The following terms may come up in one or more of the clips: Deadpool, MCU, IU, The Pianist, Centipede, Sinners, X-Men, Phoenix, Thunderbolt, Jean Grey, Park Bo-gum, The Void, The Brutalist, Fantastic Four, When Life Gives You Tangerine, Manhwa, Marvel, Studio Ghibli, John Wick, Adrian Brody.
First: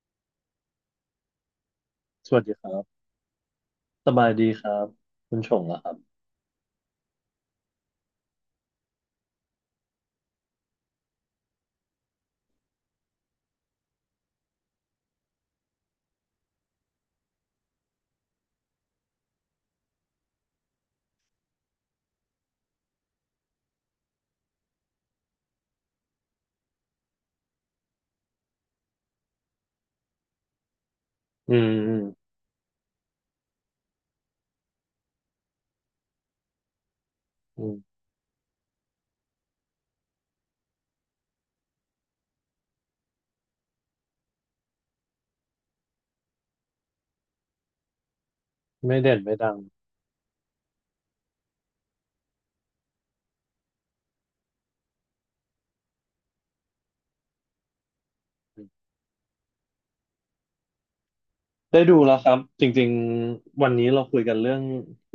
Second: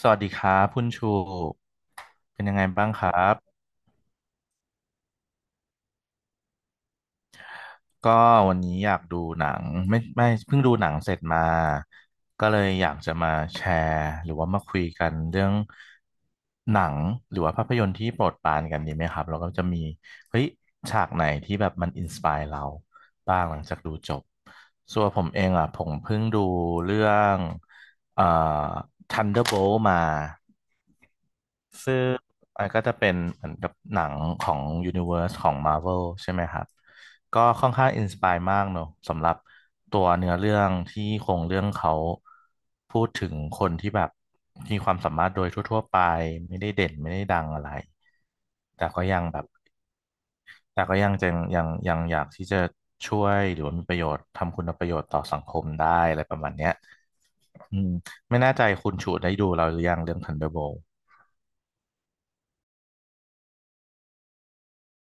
สวัสดีครับคุณชูสวัเป็สนดียังคไงรับ้างบครับสบายดีครับคุณชงเหรอครับก็วันนี้อยากดูหนังไม่ไม่เพิ่งดูหนังเสร็จมาก็เลยอยากจะมาแชร์หรือว่ามาคุยกันเรื่องหนังหรือว่าภาพยนตร์ที่โปรดปรานกันดีไหมครับแล้วก็จะมีเฮ้ยฉากไหนที่แบบมันอินสปายเราบ้างหลังจากดูจบส่วนผมเองอ่ะผมเพิ่งดูเรื่องเอ่อ Thunderbolt มา อืมอืซึ่มงมันก็จะเป็นเหมือนกับหนังของ Universe ของ Marvel ใช่ไหมครับก็อืค่อนข้ามงอินสปายมากเนอะสำหรับตัวเนื้อเรื่องที่โครงเรื่องเขาพูดถึงคนที่แบบมีความสามารถโดยทั่วๆไปไม่ได้เด่นไม่ได้ดังอะไรแต่ไม่ก็เด่นยังไม่แบบดังแต่ก็ยังจะยังอยากที่จะช่วยหรือว่ามีประโยชน์ทำคุณประโยชน์ต่อสังคมได้อะไรประมาณเนี้ยอืมไม่แน่ใจคุณชูได้ดูเราหรือยังเรื่อง Thunderbolt ได้ดูแล้วครับจริงๆวันนี้เราคุยกันเรื่อง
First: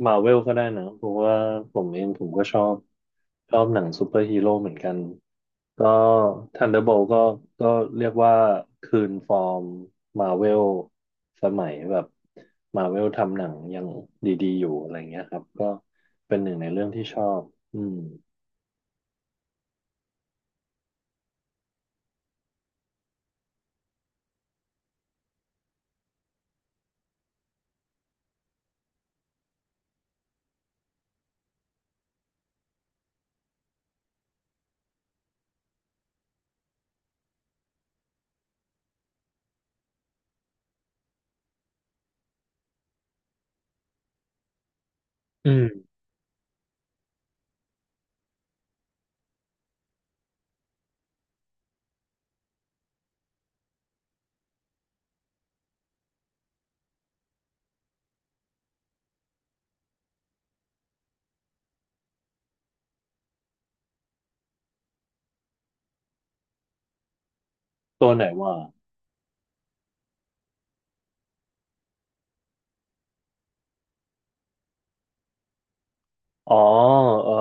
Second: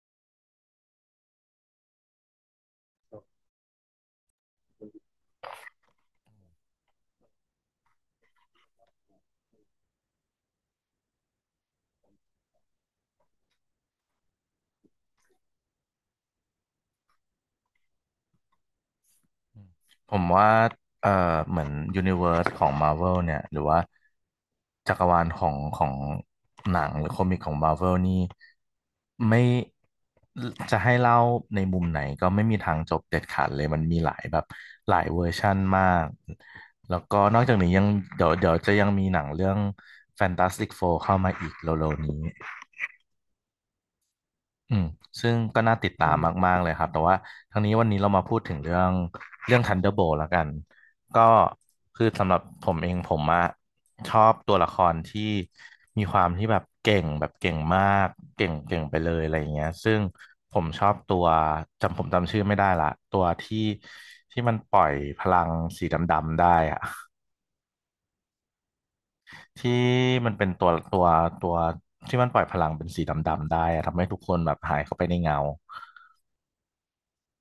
มาเวลก็ได้นะเพราะว่าผมเองผมก็ชอบหนังซูเปอร์ฮีโร่เหมือนกันก็ Thunderbolt ก็เรียกว่าคืนฟอร์มมาเวลสมัยแบบมาเวลทำหนังยังดีๆอยู่อะไรเงี้ยครับก็เป็นหนึ่งในเรื่องที่ชอบอืมผมว่าเอ่อเหมือนยูนิเว s ร์สของ Marvel เนี่ย หรือว่าจักรวาลของหนังหรือคอมิกของ Marvel นี่ไม่จะให้เล่าในมุมไหนก็ไม่มีทางจบเด็ดขาดเลย มันมีหลายแบบหลายเวอร์ชั่นมาก แล้วก็นอกจากนี้ยังเดี๋ยวจะยังมีหนังเรื่อง Fantastic Four เข้ามาอีกเร็วๆนี้ อืมซึ่งอืก็น่ามติดตามมากๆเลยครับแต่ว่าทั้งนี้วันนี้เรามาพูดถึงเรื่อง Thunderbolt แล้วกันก็คือสำหรับผมเองผมอะชอบตัวละครที่มีความที่แบบเก่งแบบเก่งมากเก่งเก่งไปเลยอะไรอย่างเงี้ยซึ่งผมชอบตัวผมจำชื่อไม่ได้ละตัวที่ที่มันปล่อยพลังสีดำๆได้อะตัวไหนว่า ที่มันเป็นตัวที่มันปล่อยพลังเป็นสีดำๆได้อะทำให้ทุกคนแบบหายเข้าไปในเงา อ๋อเออ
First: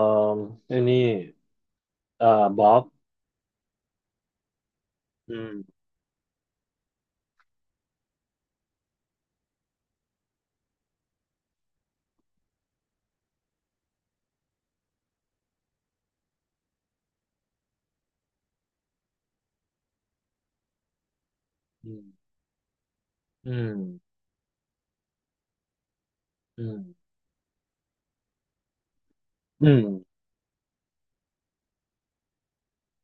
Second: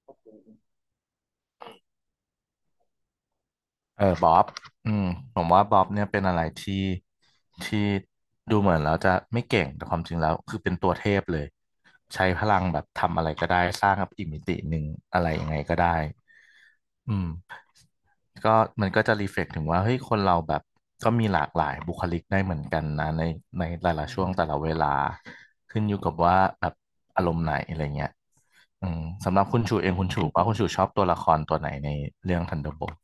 ไอ้นี่เอ่อบ๊อบเออบ๊อบอืมอืผมว่ามบ๊อบเนี่ยเป็นอะไรที่ดูเหมือนแล้วจะไม่เก่งแต่ความจริงแล้วคือเป็นตัวเทพเลยใช้พลังแบบทำอะไรก็ได้สร้างกับอีกมิติหนึ่งอะไรยังไงก็ได้อืมก็มันก็จะรีเฟล็กถึงว่าเฮ้ยคนเราแบบก็มีหลากหลายอืบุคมลิกได้เหมือนกันนะในอืในมแต่ละช่วงแต่ละเวลาขึ้นอยู่กับว่าอืแบบมอารมณ์ไหนอะไรเงี้ยอืมสำหรับคุณอืชูมเองคุณชูว่าคุณชูชอบตัวละครตัวไหนในเรื่อง Thunderbolt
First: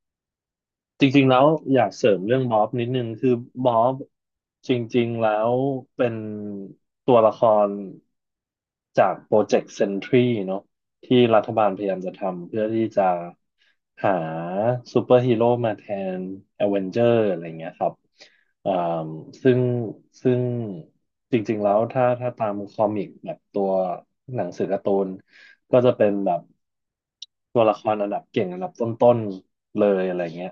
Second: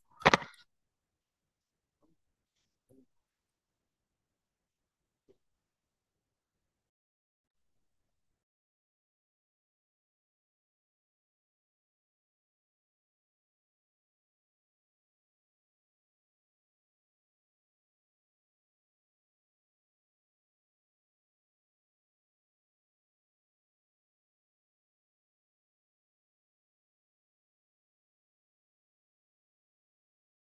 จริงๆแล้วอยากเสริมเรื่องบ๊อบนิดนึงคือบ๊อบจริงๆแล้วเป็นตัวละครจากโปรเจกต์เซนทรีเนาะที่รัฐบาลพยายามจะทำเพื่อที่จะหาซูเปอร์ฮีโร่มาแทน a อเวนเจอร์อะไรเงี้ยครับ เอ่อซึ่งซึ่งจริงๆแล้วถ้าตามคอมิกแบบตัวหนังสือการ์ตูนก็จะเป็นแบบตัวละครอันดับเก่งอันดับต้นๆเลยอะไรเงี้ย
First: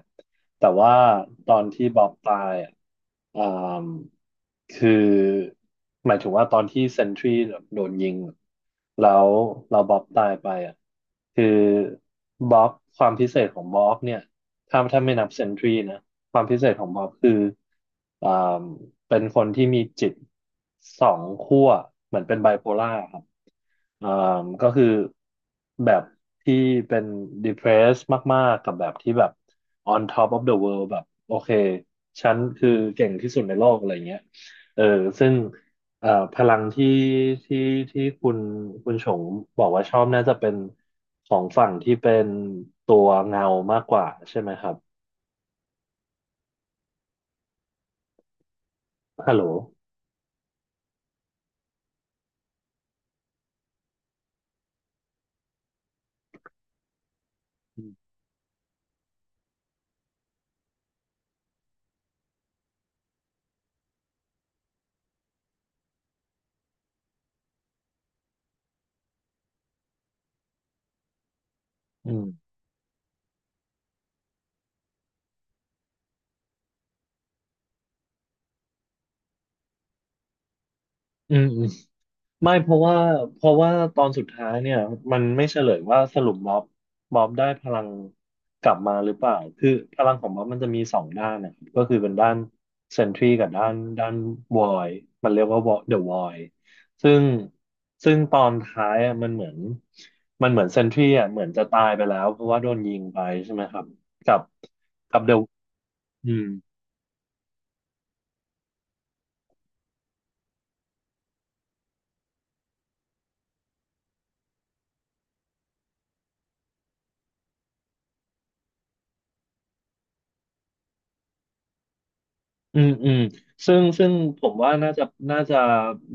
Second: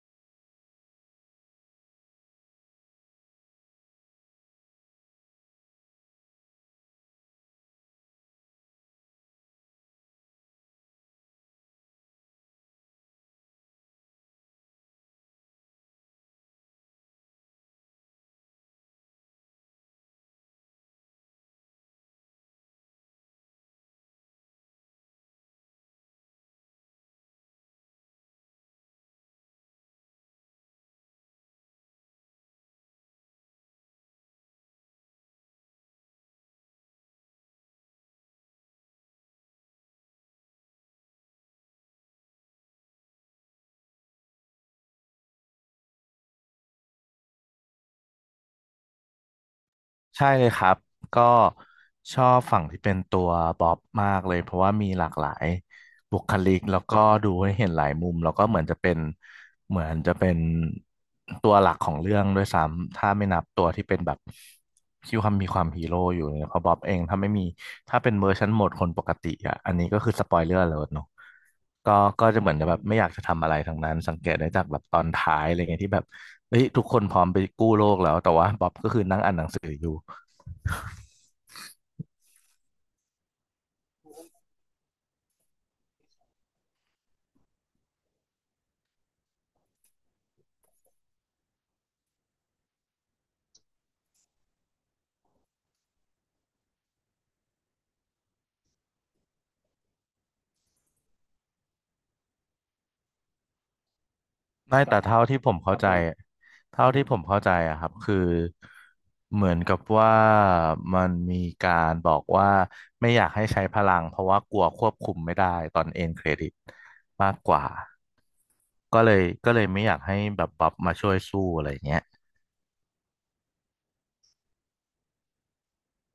แต่ว่าตอนที่บ๊อบตายอ่ะอ่ามคือหมายถึงว่าตอนที่เซนทรีโดนยิงแล้วเราบ๊อบตายไปอ่ะคือบ๊อบความพิเศษของบ๊อบเนี่ยถ้าไม่นับเซนทรีนะ ความพิเศษของบ๊อบคืออ่าเป็นคนที่มีจิตสองขั้วเหมือนเป็นไบโพล่าครับอ่าก็คือแบบที่เป็น depressed มากๆกับแบบที่แบบ on top of the world แบบโอเคฉันคือเก่งที่สุดในโลกอะไรเงี้ยเออซึ่งพลังที่ที่คุณชงบอกว่าชอบน่าจะเป็นของฝั่งที่เป็นตัวเงามากกว่าใช่ไหมครับฮัลโหล ใช่เลยครับก็ชอบฝั่งที่เป็นตัวบ๊อบมากเลยเพราะว่ามีหลากหลายบุคลิกแล้วก็ดูให้เห็นหลายมุมแล้วก็เหมือนจะเป็นตัวหลักของเรื่องด้วยซ้ำถ้าไม่นับตัวที่เป็นแบบที่ความมีความฮีโร่อยู่เนี่ยเพราะบ๊อบเองถ้าไม่มีถ้าเป็นเวอร์ชันโหมดคนปกติอ่ะอันนี้ก็คือสปอยเลอร์เลยเนาะก็อืก็มจะเหมือนจะแบบไม่อยากจะทำอะไรทั้งนั้นสังเกตได้จากแบบตอนท้ายอะไรเงี้ยที่แบบเฮ้ยทุกคนพร้อมไปกู้โลกแล้วแต่ว่าบ๊อบก็คือนั่งอ่านหนังสืออยู่ อืมอืมไม่เพราะว่าตอนสุดท้ายเนี่ยมันไม่เฉลยว่าสรุปม็อบได้พลังกลับมาหรือเปล่าคือพลังของม็อบมันจะมีสองด้านนะครับก็คือเป็นด้านเซนทรีกับด้านวอยมันเรียกว่าวอเดอะวอยซึ่งซึ่งตอนท้ายอ่ะมันเหมือนเซนทรีอ่ะเหมือนจะตายไปแล้วเพราะว่าโดนยิงไปใช่ไหมครับกับไม่แต่กัเท่าบเดอะ ที่ผมคเข้ารับใจผมเท่าที่ผมเข้าใจอะครับคือเหมือนกับว่ามันมีการบอกว่าไม่อยากให้ใช้พลังเพราะว่ากลัวควบคุมไม่ได้ตอนเอ็นเครดิตมากกว่าก็เลยไม่อยากให้แบบบัฟมาช่วยสู้อะไรอย่างเงี้ยอืมอืมซึ่งผมว่าน่าจะ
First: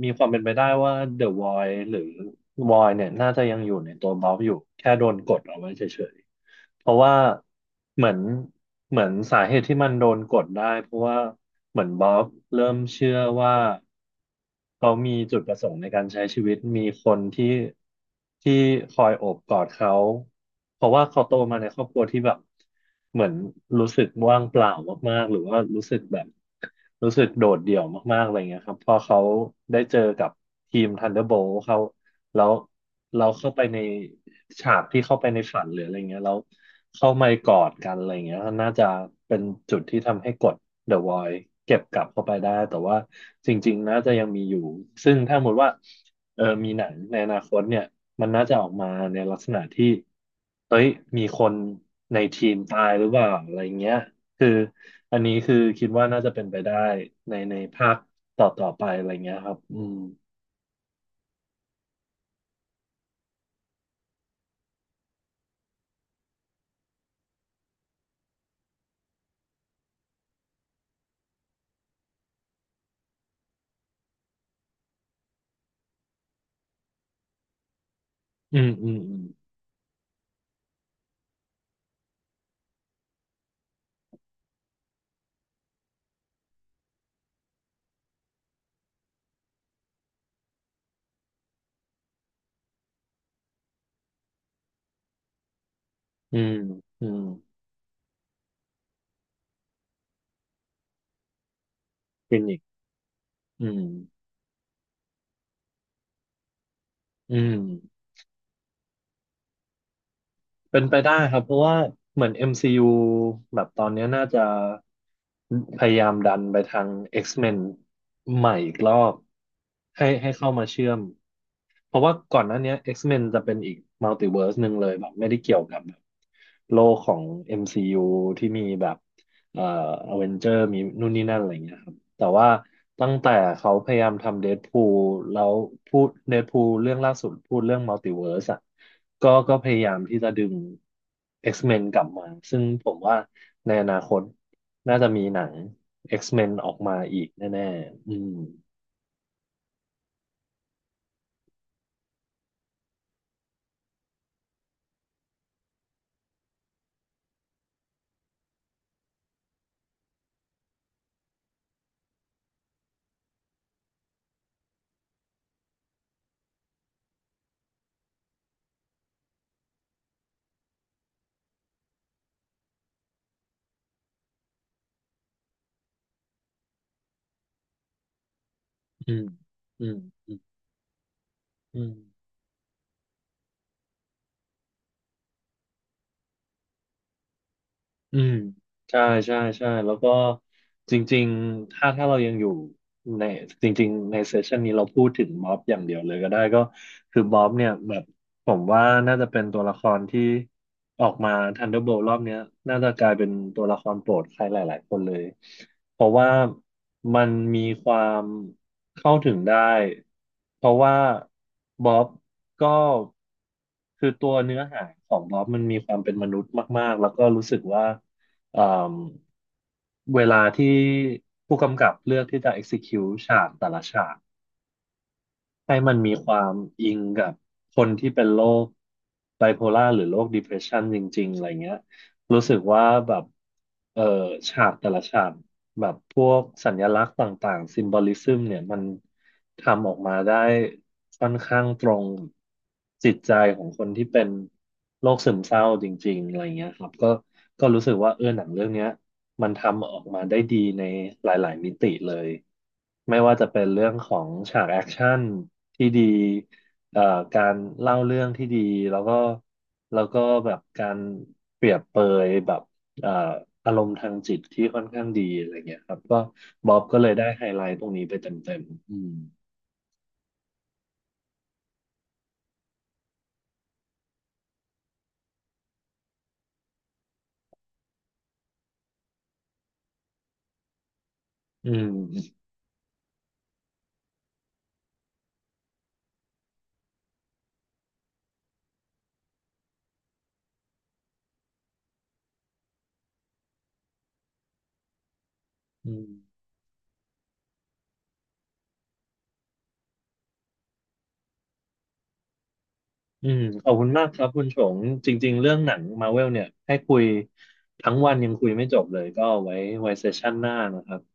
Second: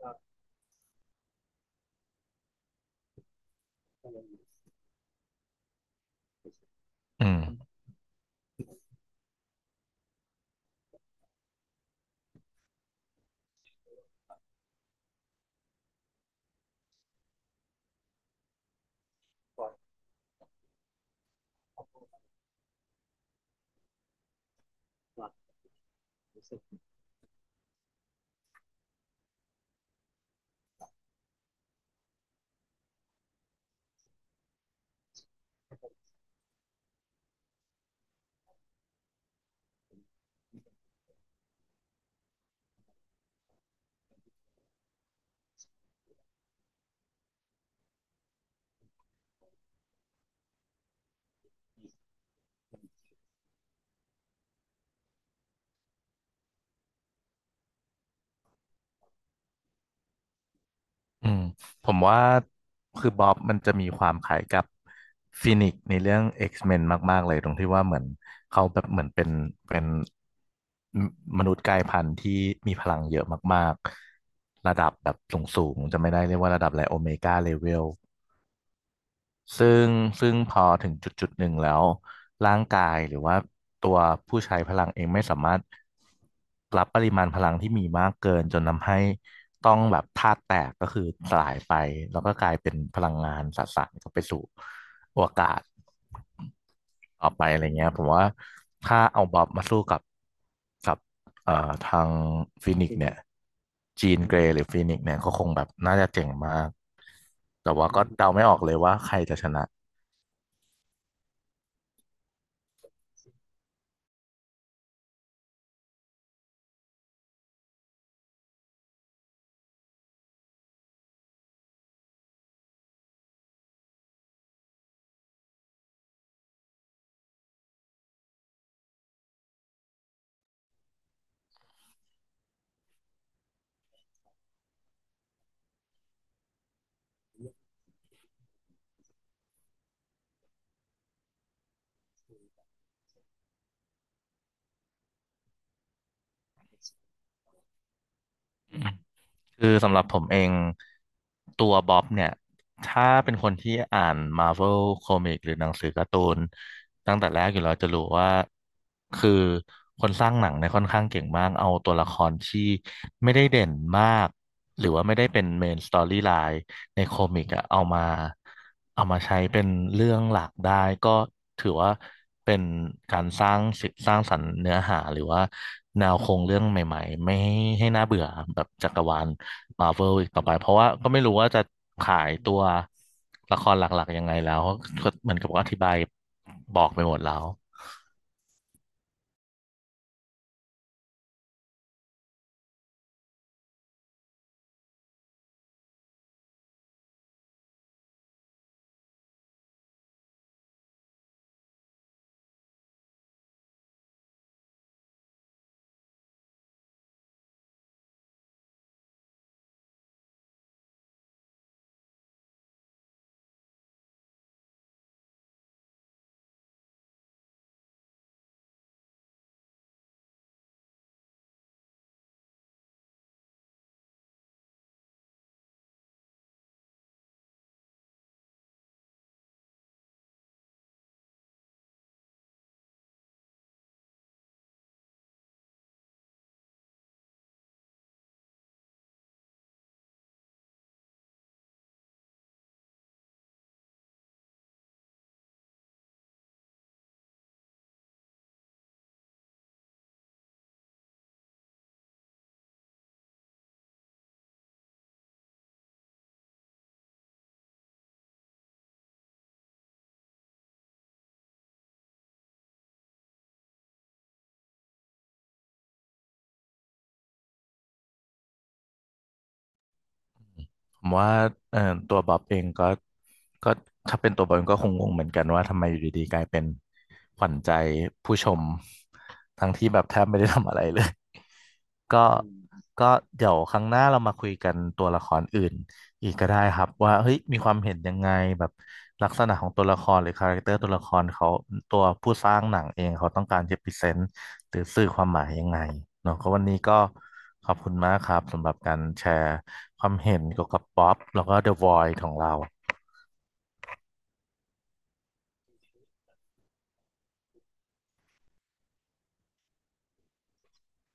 มีความเป็นไปได้ว่า The Void หรือ Void เนี่ยน่าจะยังอยู่ในตัวบ๊อบอยู่แค่โดนกดเอาไว้เฉยๆเพราะว่าอืม เหมือนสาเหตุที่มันโดนกดได้เพราะว่าเหมือนบ๊อบเริ่มเชื่อว่าเขามีจุดประสงค์ในการใช้ชีวิตมีคนที่คอยโอบกอดเขาเพราะว่าเขาโตมาในครอบครัวที่แบบ เหมือนรู้สึกว่างเปล่ามากๆ หรือว่ารู้สึกแบบรู้สึกโดดเดี่ยวมากๆอะไรเงี้ยครับพอเขาได้เจอกับทีม Thunderbolt เขาแล้วเราเข้าไปในฉากที่เข้าไปในฝันหรืออะไรเงี้ยแล้วเข้ามากอดกันอะไรเงี้ยน่าจะเป็นจุดที่ทำให้กด The Void เก็บกลับเข้าไปได้แต่ว่าจริงๆ น่าจะยังมีอยู่ซึ่งถ้าสมมติว่าเออมีหนังในอนาคตเนี่ย มันน่าจะออกมาในลักษณะที่เฮ้ยมีคนในทีมตายหรือเปล่าอะไรเงี้ย คืออันนี้คือคิดว่าน่าจะเป็นไปได้ในในภาคต่อไปอะไรเงี้ยครับ อืมผมว่าคือบ๊อบมันจะมีความคล้ายกับฟินิกซ์ในเรื่อง X-Men มนมากๆเลยตรงที่ว่าเหมือนเขาแบบเหมือนเป็นมมนุษย์กลายพันธุ์ที่มีพลังเยอะมากๆระดับแบบสูงๆจะไม่ได้เรียกว่าระดับอะไรโอเมก้าเลเวล อืม อืม ซึ่งซึ่งพอถึงจุดจุดหนึ่งแล้วร่างกายหรือว่าตัวผู้ใช้พลังเองไม่สามารถรับปริมาณพลังที่มีมากเกินจนทำให้ต้องแบบธาตุแตกก็คือสลายไปแล้วก็กลายเป็นพลังงานสสารก็ไปสู่อวกาศอืม อืม อืมต่อไปอะไรเงี้ยผมว่าถ้าเอาบอบมาสู้กับ ทางเป็นอกฟินิกซ์เนี่ยอืมจีนเกรย์หรือฟินิกซ์เนี่ยก็คงแบบน่าจะเจ๋งมากอืม แต่ว่าก็เดาไม่ออกเลยว่าใครจะชนะเป็นไปได้ครับเพราะว่าเหมือน MCU แบบตอนเนี้ยน่าจะพยายามดันไปทาง X-Men ใหม่อีกรอบให้เข้ามาเชื่อมเพราะว่าก่อนหน้าเนี้ย X-Men จะเป็นอีกมัลติเวิร์สหนึ่งเลยแบบไม่ได้เกี่ยวกับแบบโลกของ MCU ที่มีแบบเอ่ออเวนเจอร์มีนู่นนี่นั่นอะไรเงี้ยครับ แต่ว่าตั้งแต่เขาพยายามทำเดดพูลแล้วพูดเดดพูลเรื่องล่าสุดพูดเรื่องมัลติเวิร์สอ่ะก็พยายามที่จะดึง X-Men กลับมาซึ่งผมว่าในอนาคตน่าจะมีหนัง X-Men ออกมาอีกแน่ๆอืมคือสำหรับผมเองตัวบ๊อบเนี่ยถ้าเป็นคนที่อ่านมา r v เวลคอมิกหรือหนังสือการ์ตูนตั้งแต่แรกอยู่แล้วจะรู้ว่าคือคนสร้างหนังเนี่ยค่อนข้างเก่งมากเอาตัวละครที่ไม่ได้เด่นมากหรือว่าไม่ได้เป็นเมนสตอรี่ไลน์ ในคอมิกอะเอามาใช้เป็นเรื่องหลักได้ก็ถือว่าเป็นการสร้างสรรค์เนื้อหาหรือว่าแนวโครงเรื่องใหม่ๆไม่ให้น่าเบื่อแบบจักรอืวามลอืมามเวลอีกอืมต่อไปเพราะว่าก็ไม่รู้ว่าจะอืม ขายตัวละครหลักๆยังไงแล้วก็เหมือนกับว่าอธิบายบอกไปหมดแล้ว อืมใช่ใช่แล้วก็จริงๆ ถ้าเรายังอยู่ในจริงๆในเซสชันนี้เราพูดถึงม็อบอย่างเดียวเลยก็ได้ก็คือม็อบเนี่ยแบบผมว่าน่าจะเป็นตัวละครที่ออกมา Thunderbolt รอบเนี้ยน่าจะกลายเป็นตัวละครโปรดใครหลายๆคนเลย เพราะว่ามันมีความเข้าถึงได้เพราะว่าบ๊อบก็คือตัวเนื้อหาของบ๊อบมันมีความเป็นมนุษย์มากๆแล้วก็รู้สึกว่าเอ่มเวลาที่ผู้กำกับเลือกที่จะ execute ฉากแต่ละฉาก ให้มันมีความอิงกับคนที่เป็นโรคไบโพล่าหรือโรค depression จริงๆอะไรเงี้ยรู้สึกว่าแบบเออฉากแต่ละฉากแบบพวกสัญลักษณ์ต่างๆซิมบอลิซึมเนี่ยมันทำออกมาได้ค่อนข้างตรงจิตใจของคนที่เป็นโรคซึมเศร้าจริงๆอะไรเงี้ยครับก็รู้สึกว่าเออหนังเรื่องเนี้ย มันทำออกมาได้ดีในหลาย ๆ มิติเลย ไม่ว่าจะเป็นเรื่องของฉากแอคชั่นที่ดีเอ่อการเล่าเรื่องที่ดีแล้วก็แล้วก็แบบการเปรียบเปยแบบเอ่ออารมณ์ทางจิตที่ค่อนข้างดีอะไรเงี้ยครับก็บ๊อบก็เลยได้ไฮไลท์ตรงนี้ไปเต็มๆผมว่าเอ่อตัวบ๊อบเองก็ก็ถ้าเป็นตัวบ๊อบเองก็คงงงเหมือนกันว่าทำไมอยู่ดีๆกลายเป็นขวัญใจผู้ชมทั้งที่แบบแทบไม่ได้ทำอะไรเลย อืมก็อืมก็เดี๋ยวครั้งหน้าเรามาคุยกันตัวละครอื่นอีกก็ได้ครับว่าเฮ้ยมีความเห็นยังไงแบบลักษณะของตัวละครหรือคาแรคเตอร์ตัวละครเขาตัวผู้สร้างหนังเองเขาต้องการจะพรีเซนต์หรือสื่อความหมายยังไงอืมเนาะก็วันนี้ก็ขอบคุณมากครับสำหรับการแชร์ความเห็นเกี่ยวกับป๊อปแล้วก็ The Void ของเราขอบคุณมากครับคุณชงจริง ๆ เรื่องหนังมาเวลเนี่ยให้คุยทั้งวันยังคุยไม่จบเลยก็เอาไว้เซสชั่นหน้านะครับ